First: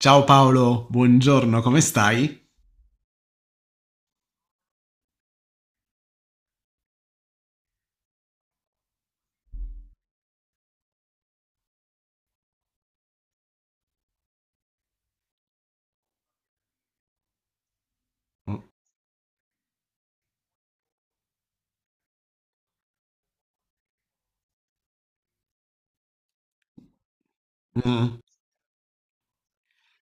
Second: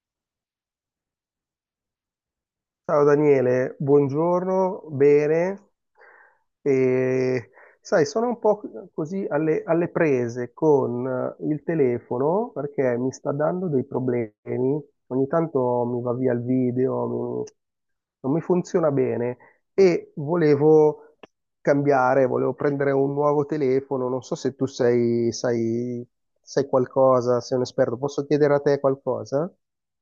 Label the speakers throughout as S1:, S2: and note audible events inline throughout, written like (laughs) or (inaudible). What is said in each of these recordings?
S1: Ciao Paolo, buongiorno, come stai?
S2: Ciao Daniele, buongiorno, bene. E, Sai, sono un po' così alle prese con il telefono perché mi sta dando dei problemi. Ogni tanto mi va via il video, non mi
S1: Mm.
S2: funziona bene e volevo cambiare, volevo prendere un nuovo telefono. Non so se sai qualcosa, sei un esperto,
S1: Mm.
S2: posso chiedere a te qualcosa?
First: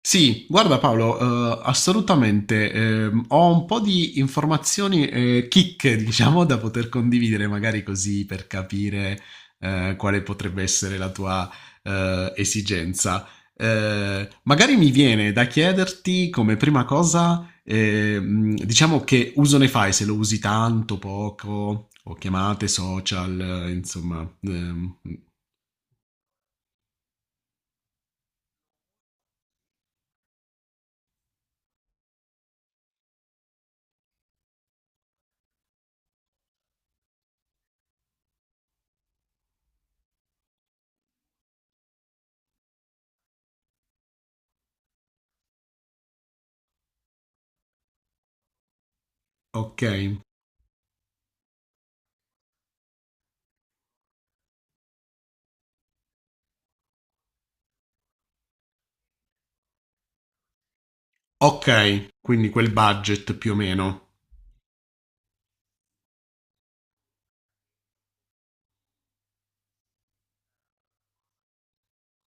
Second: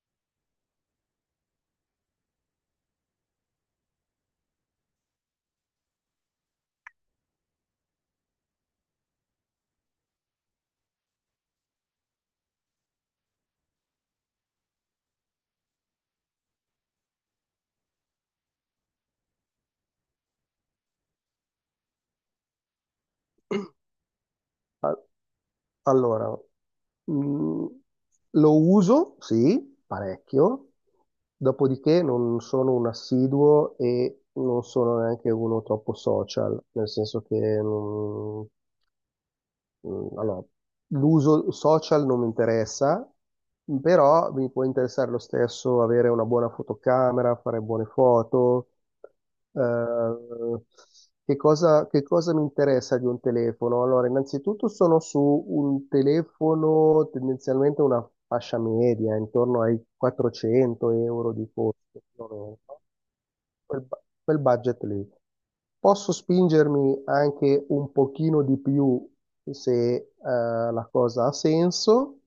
S1: Sì, guarda Paolo, assolutamente. Ho un po' di informazioni, chicche, diciamo, da poter condividere, magari così per capire quale potrebbe essere la tua esigenza. Magari mi viene da chiederti come prima cosa, diciamo che uso ne fai, se lo usi tanto, poco, o chiamate social, insomma.
S2: Allora, mh, lo uso, sì, parecchio, dopodiché non sono un assiduo e non sono neanche uno troppo social, nel senso che non, Mm, allora, l'uso social non mi interessa, però mi può interessare lo stesso avere una buona fotocamera, fare buone foto.
S1: Ok,
S2: Eh, che cosa mi interessa di un telefono? Allora, innanzitutto sono su un telefono tendenzialmente una fascia media, intorno ai 400 euro di costo.
S1: ok,
S2: Più o
S1: quindi
S2: meno
S1: quel budget più o
S2: quel, bu-
S1: meno.
S2: quel budget lì. Posso spingermi anche un pochino di più se la cosa ha senso.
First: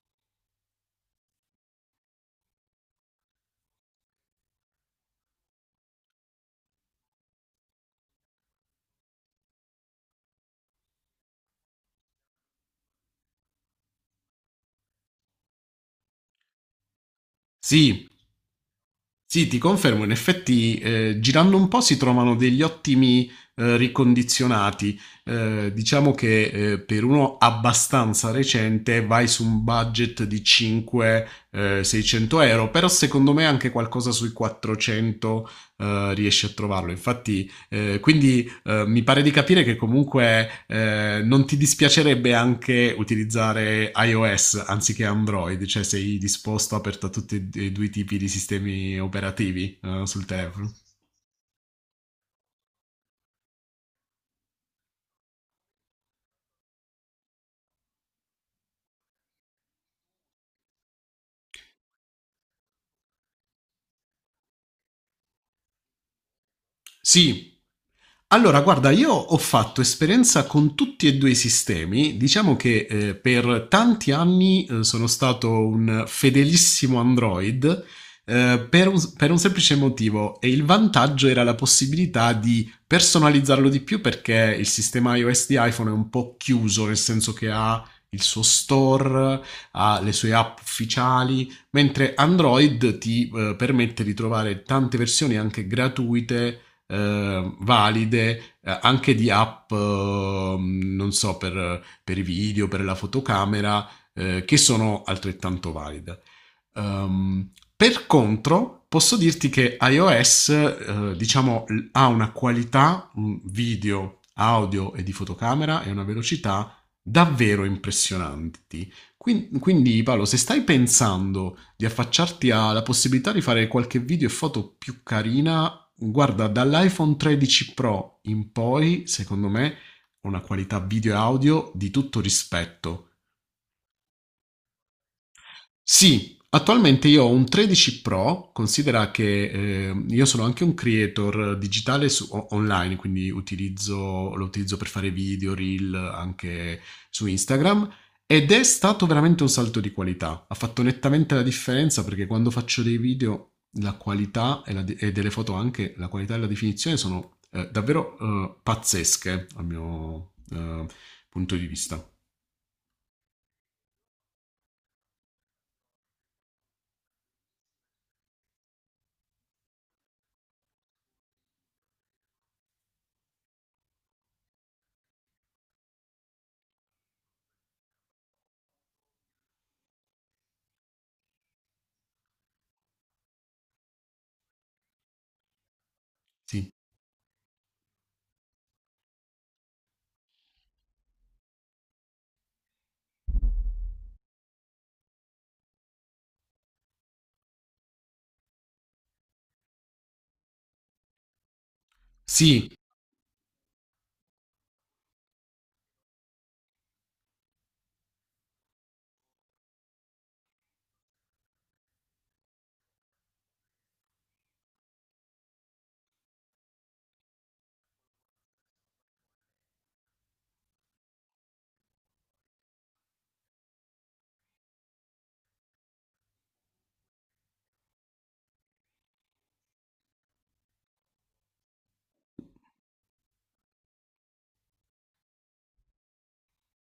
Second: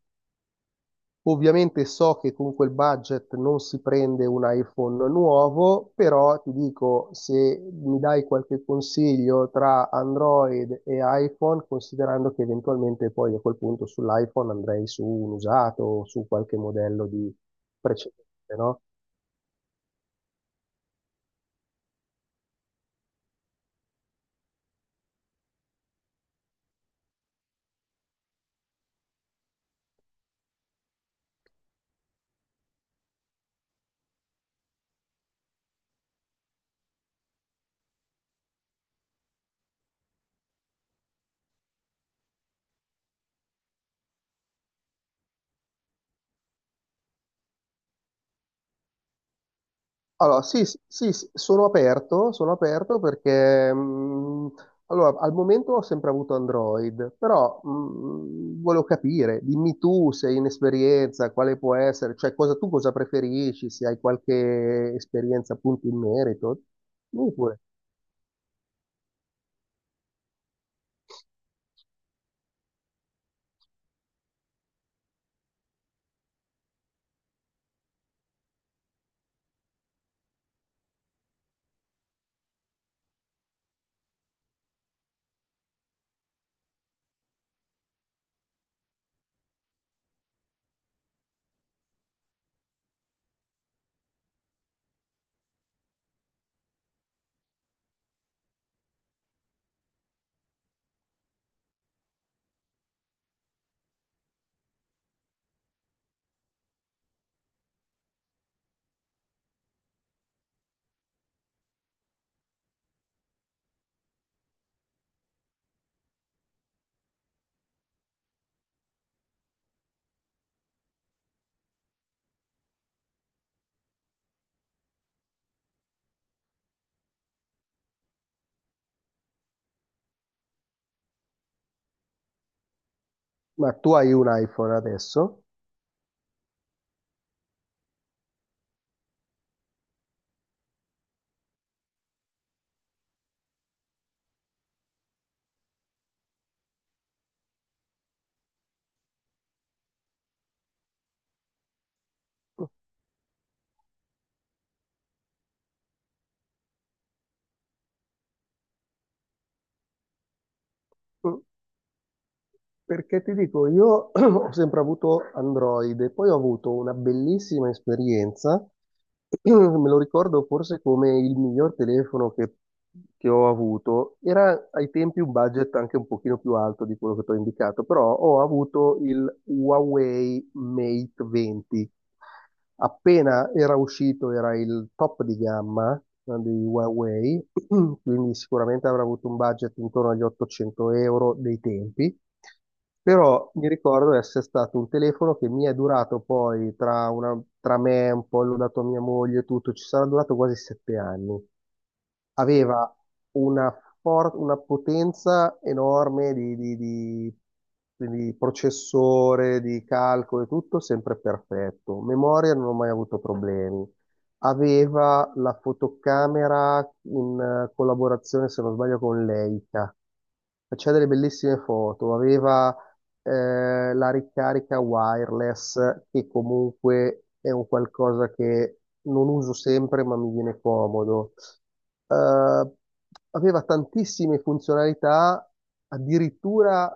S2: Ovviamente so che con quel budget non si prende un iPhone nuovo, però ti dico, se mi dai qualche consiglio tra Android e iPhone, considerando che eventualmente poi a quel punto sull'iPhone andrei su un usato o su qualche modello di
S1: Sì.
S2: precedente, no?
S1: Sì, ti confermo, in effetti girando un po' si trovano degli ottimi ricondizionati. Diciamo che per uno abbastanza recente vai su un budget di 5-600 euro, però secondo me anche qualcosa sui 400 riesci a trovarlo. Infatti, quindi mi pare di capire che comunque non ti dispiacerebbe anche utilizzare iOS anziché Android, cioè sei disposto, aperto a tutti e due i tipi di sistemi operativi sul
S2: Allora, sì,
S1: telefono.
S2: sì, sì, sì, sono aperto perché allora, al momento ho sempre avuto Android, però volevo capire, dimmi tu se hai un'esperienza, quale può essere, tu cosa preferisci, se hai qualche esperienza appunto in merito. Dimmi
S1: Sì.
S2: pure.
S1: Allora, guarda, io ho fatto esperienza con tutti e due i sistemi. Diciamo che per tanti anni sono stato un fedelissimo Android per un semplice motivo, e il vantaggio era la possibilità di personalizzarlo di più perché il sistema iOS di iPhone è un po' chiuso, nel senso che ha il suo store, ha le sue app ufficiali, mentre Android ti permette di trovare tante versioni anche gratuite, valide, anche di app, non so, per i video, per la fotocamera, che sono altrettanto valide. Per contro, posso dirti che iOS, diciamo, ha una qualità, un video, audio e di fotocamera, e una velocità davvero impressionanti. Quindi Paolo, se stai pensando di affacciarti alla possibilità di fare qualche video e foto più carina, guarda, dall'iPhone 13 Pro in poi, secondo me, una qualità video e audio di tutto rispetto.
S2: Ma tu hai un iPhone adesso?
S1: Sì, attualmente io ho un 13 Pro, considera che io sono anche un creator digitale online, quindi lo utilizzo per fare video, reel, anche su Instagram, ed è stato veramente un salto di qualità. Ha fatto nettamente la differenza perché quando
S2: Mm,
S1: faccio dei video la qualità e delle foto anche, la qualità e la definizione sono davvero pazzesche, a mio
S2: mm.
S1: punto di vista.
S2: Perché ti dico, io (clears throat) ho sempre avuto Android e poi ho avuto una bellissima esperienza, (clears throat) me lo ricordo forse come il miglior telefono che ho avuto, era ai tempi un budget anche un pochino più alto di quello che ti ho indicato, però ho avuto il Huawei Mate 20 appena era uscito, era il top di gamma di
S1: Sì.
S2: Huawei, (clears throat) quindi sicuramente avrà avuto un budget intorno agli 800 euro dei tempi, però mi ricordo essere stato un telefono che mi è durato poi tra me, un po' l'ho dato a mia moglie e tutto, ci sarà durato quasi 7 anni.
S1: Sì,
S2: Aveva una, una potenza enorme di processore, di calcolo e tutto, sempre perfetto. Memoria non ho mai avuto problemi. Aveva la fotocamera in collaborazione, se non sbaglio, con Leica. Faceva delle bellissime foto, aveva la ricarica wireless, che comunque è un qualcosa che non uso sempre, ma mi viene comodo. Eh, Aveva tantissime funzionalità, addirittura,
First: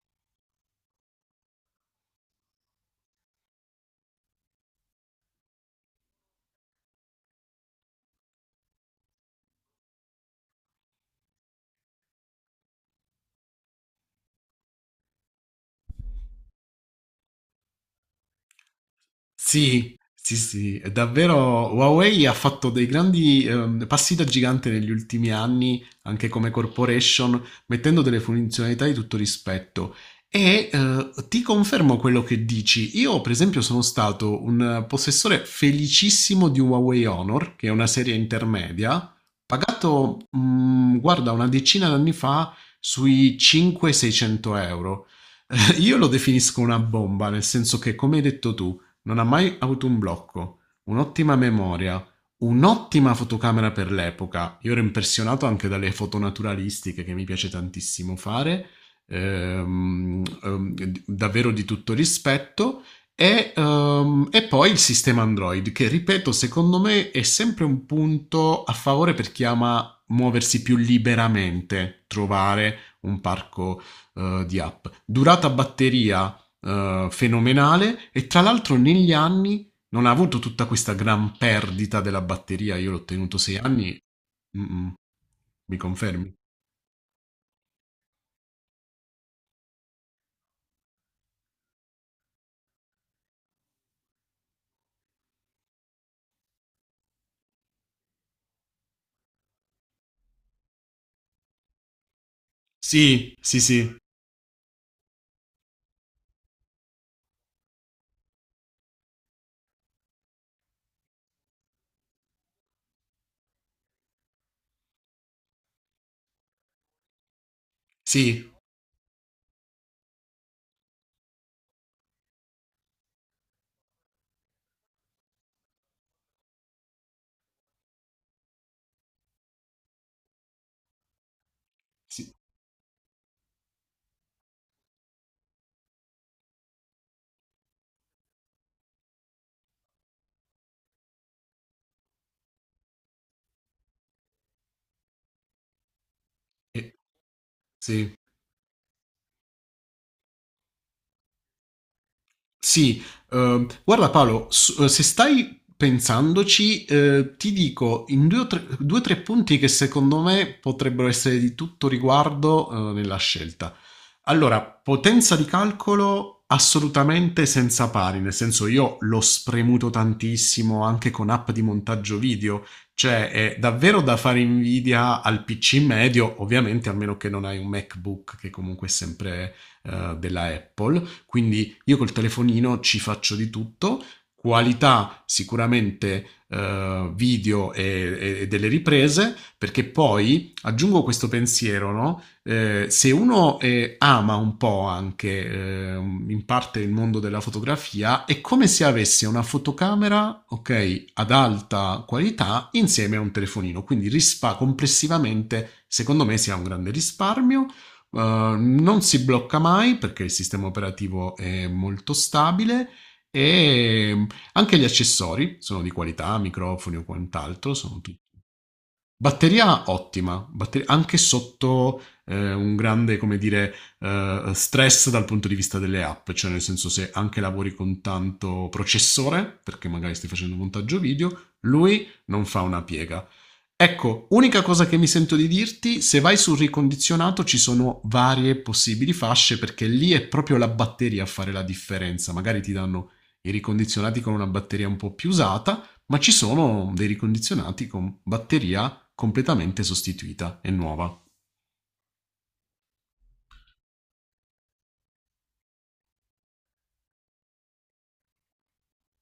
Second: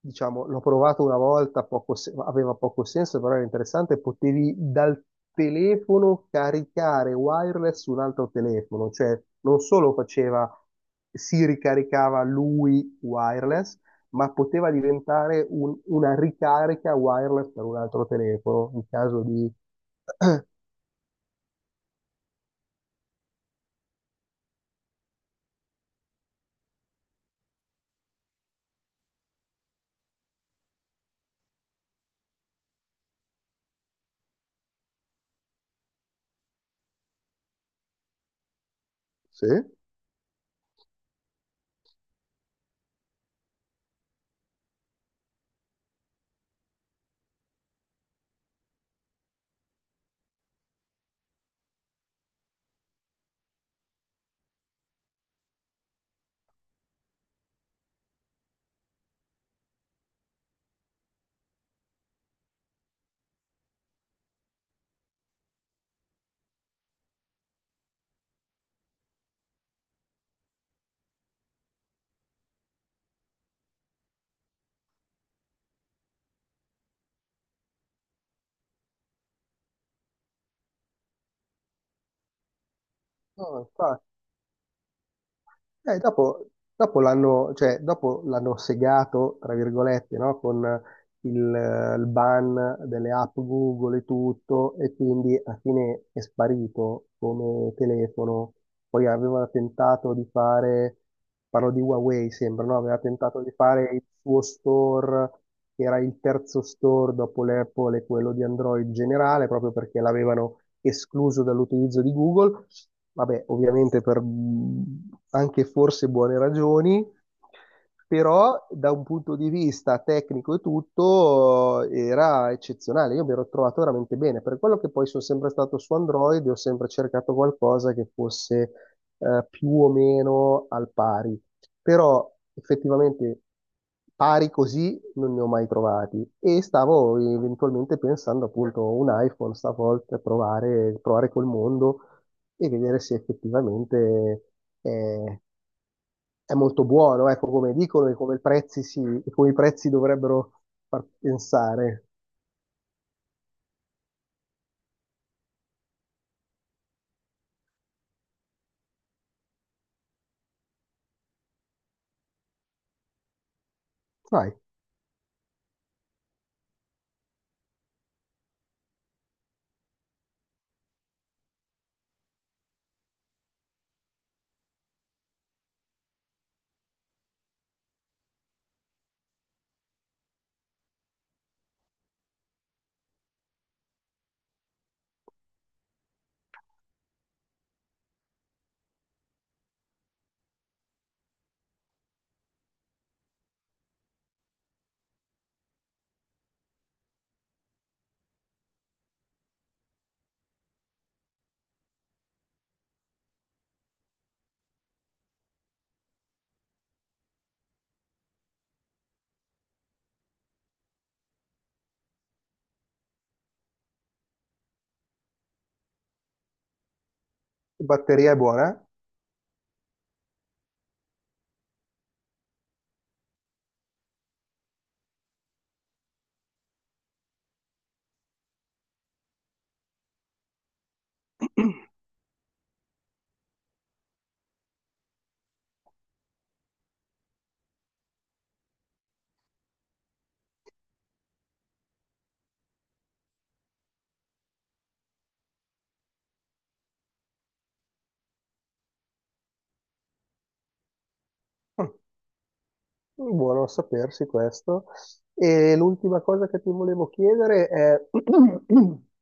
S2: diciamo, l'ho provato una volta, poco se- aveva poco senso, però era interessante, potevi dal telefono caricare wireless su un altro telefono, cioè non solo faceva, si ricaricava lui wireless, ma poteva diventare una ricarica wireless per un altro telefono in caso di...
S1: sì, sì, sì, è davvero, Huawei ha fatto dei grandi passi da gigante negli ultimi anni, anche come corporation, mettendo delle funzionalità di tutto rispetto. E ti confermo quello che dici. Io, per esempio, sono stato un possessore felicissimo di un Huawei Honor, che è una serie intermedia,
S2: Sì?
S1: pagato, guarda, una decina d'anni fa sui 5-600 euro. (laughs) Io lo definisco una bomba, nel senso che, come hai detto tu, non ha mai avuto un blocco, un'ottima memoria, un'ottima fotocamera per l'epoca. Io ero impressionato anche dalle foto naturalistiche che mi piace tantissimo fare, davvero di tutto rispetto. E poi il sistema Android, che ripeto, secondo me è sempre un punto a favore per chi ama muoversi più liberamente, trovare un parco di app. Durata batteria fenomenale, e tra l'altro negli anni non ha avuto tutta questa gran perdita della batteria. Io l'ho tenuto sei
S2: No,
S1: anni.
S2: infatti.
S1: Mm, mm, mi
S2: Eh,
S1: confermi?
S2: dopo dopo l'hanno, cioè, dopo l'hanno segato, tra virgolette, no? Con il, il ban delle app Google e tutto, e quindi alla fine è sparito come telefono. Poi aveva tentato di fare, parlo di Huawei sembra, no? Aveva
S1: Sì,
S2: tentato di
S1: sì,
S2: fare
S1: sì,
S2: il suo store, che era il terzo store dopo l'Apple e quello di Android generale, proprio perché l'avevano escluso dall'utilizzo di Google. Vabbè, ovviamente per anche forse buone ragioni,
S1: sì,
S2: però da un punto di vista tecnico e tutto era eccezionale, io mi ero trovato veramente bene, per quello che poi sono sempre stato su Android, e ho sempre cercato qualcosa che fosse più o meno al pari, però
S1: sì,
S2: effettivamente pari così non ne ho mai trovati, e stavo eventualmente pensando appunto un iPhone stavolta provare, col mondo e vedere se effettivamente... eh, è molto
S1: eh,
S2: buono, ecco, come dicono
S1: sì.
S2: e come, il prezzi si, e come i prezzi dovrebbero far pensare.
S1: Sì, guarda Paolo, se stai pensandoci, ti dico in due o tre punti che secondo me potrebbero essere di tutto riguardo, nella scelta.
S2: Vai,
S1: Allora, potenza di calcolo assolutamente senza pari, nel senso io l'ho spremuto tantissimo anche con app di montaggio video, cioè è davvero da fare invidia al PC medio, ovviamente a meno che non hai un MacBook che comunque è sempre della Apple, quindi io col telefonino ci faccio di tutto, qualità sicuramente video e delle riprese, perché poi aggiungo questo pensiero, no? Se uno ama un po' anche in parte il mondo della fotografia, è come se avesse una fotocamera, ok, ad alta qualità insieme a un telefonino. Quindi rispa complessivamente, secondo me, sia un grande risparmio. Non si blocca mai perché il sistema operativo è molto stabile e, anche gli accessori sono di qualità, microfoni o quant'altro, sono tutti.
S2: batteria è buona?
S1: Batteria ottima, anche sotto un grande, come dire, stress dal punto di vista delle app, cioè nel senso se anche lavori con tanto processore, perché magari stai facendo un montaggio video, lui non fa una piega. Ecco, unica cosa che mi sento di dirti, se vai sul ricondizionato ci sono varie possibili fasce perché lì è proprio la batteria a fare la differenza, magari ti danno i ricondizionati con una batteria un po' più usata, ma ci sono dei ricondizionati con batteria completamente sostituita e nuova.
S2: Eh? Mm, buono a sapersi questo. E l'ultima cosa che ti volevo chiedere è (clears throat)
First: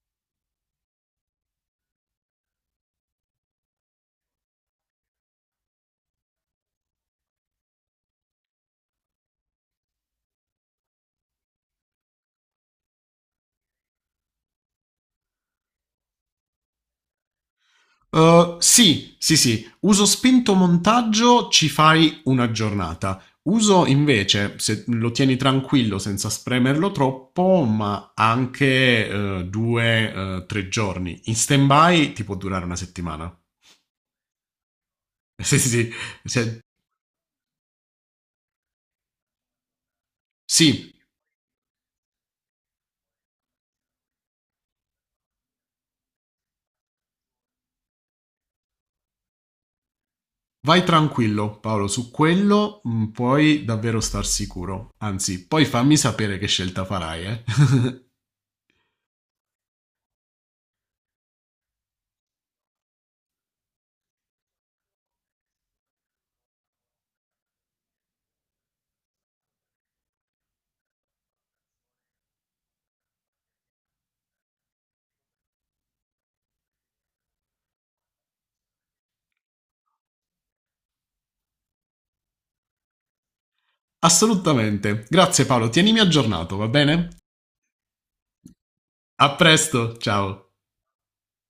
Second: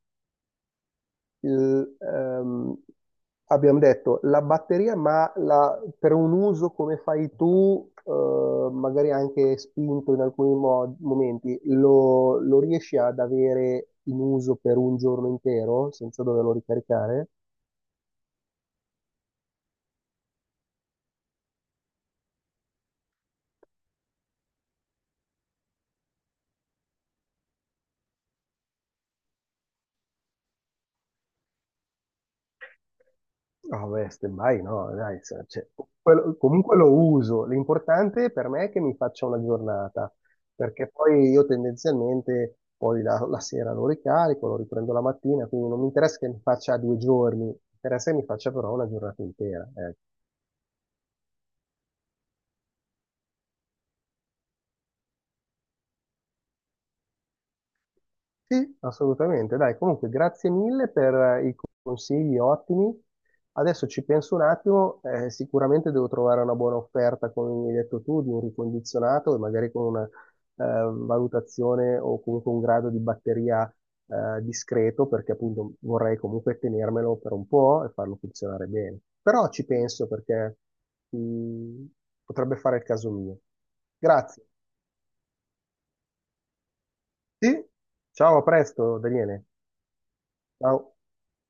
S2: il, ehm, abbiamo detto la batteria, ma per un uso come fai tu, magari anche spinto in alcuni momenti, lo riesci ad avere in uso per un giorno intero senza doverlo ricaricare?
S1: Sì, sì, sì, uso spinto, montaggio, ci fai una giornata. Uso invece, se lo tieni tranquillo senza spremerlo troppo, ma anche due, tre giorni. In stand-by ti può durare una settimana. (laughs)
S2: No, beh, stand by no, dai,
S1: Sì,
S2: cioè,
S1: sì, sì.
S2: quello-
S1: Se-
S2: comunque lo uso. L'importante per me è che mi faccia una giornata, perché
S1: sì,
S2: poi io tendenzialmente poi la sera lo ricarico, lo riprendo la mattina, quindi non mi interessa che mi faccia due giorni, mi interessa che mi faccia però una giornata intera. Eh.
S1: vai tranquillo, Paolo, su quello puoi davvero star sicuro. Anzi, poi fammi sapere che scelta farai, eh. (laughs)
S2: Sì, assolutamente. Dai, comunque grazie mille per i consigli ottimi. Adesso ci penso un attimo, sicuramente devo trovare una buona offerta, come mi hai detto tu, di un ricondizionato e magari con una valutazione o comunque un grado di batteria discreto, perché appunto vorrei comunque tenermelo per un po' e farlo funzionare bene. Però ci penso perché mm, potrebbe fare il caso mio. Grazie.
S1: Assolutamente. Grazie Paolo, tienimi aggiornato, va bene?
S2: Sì? Ciao, a presto,
S1: A
S2: Daniele.
S1: presto, ciao.
S2: Ciao.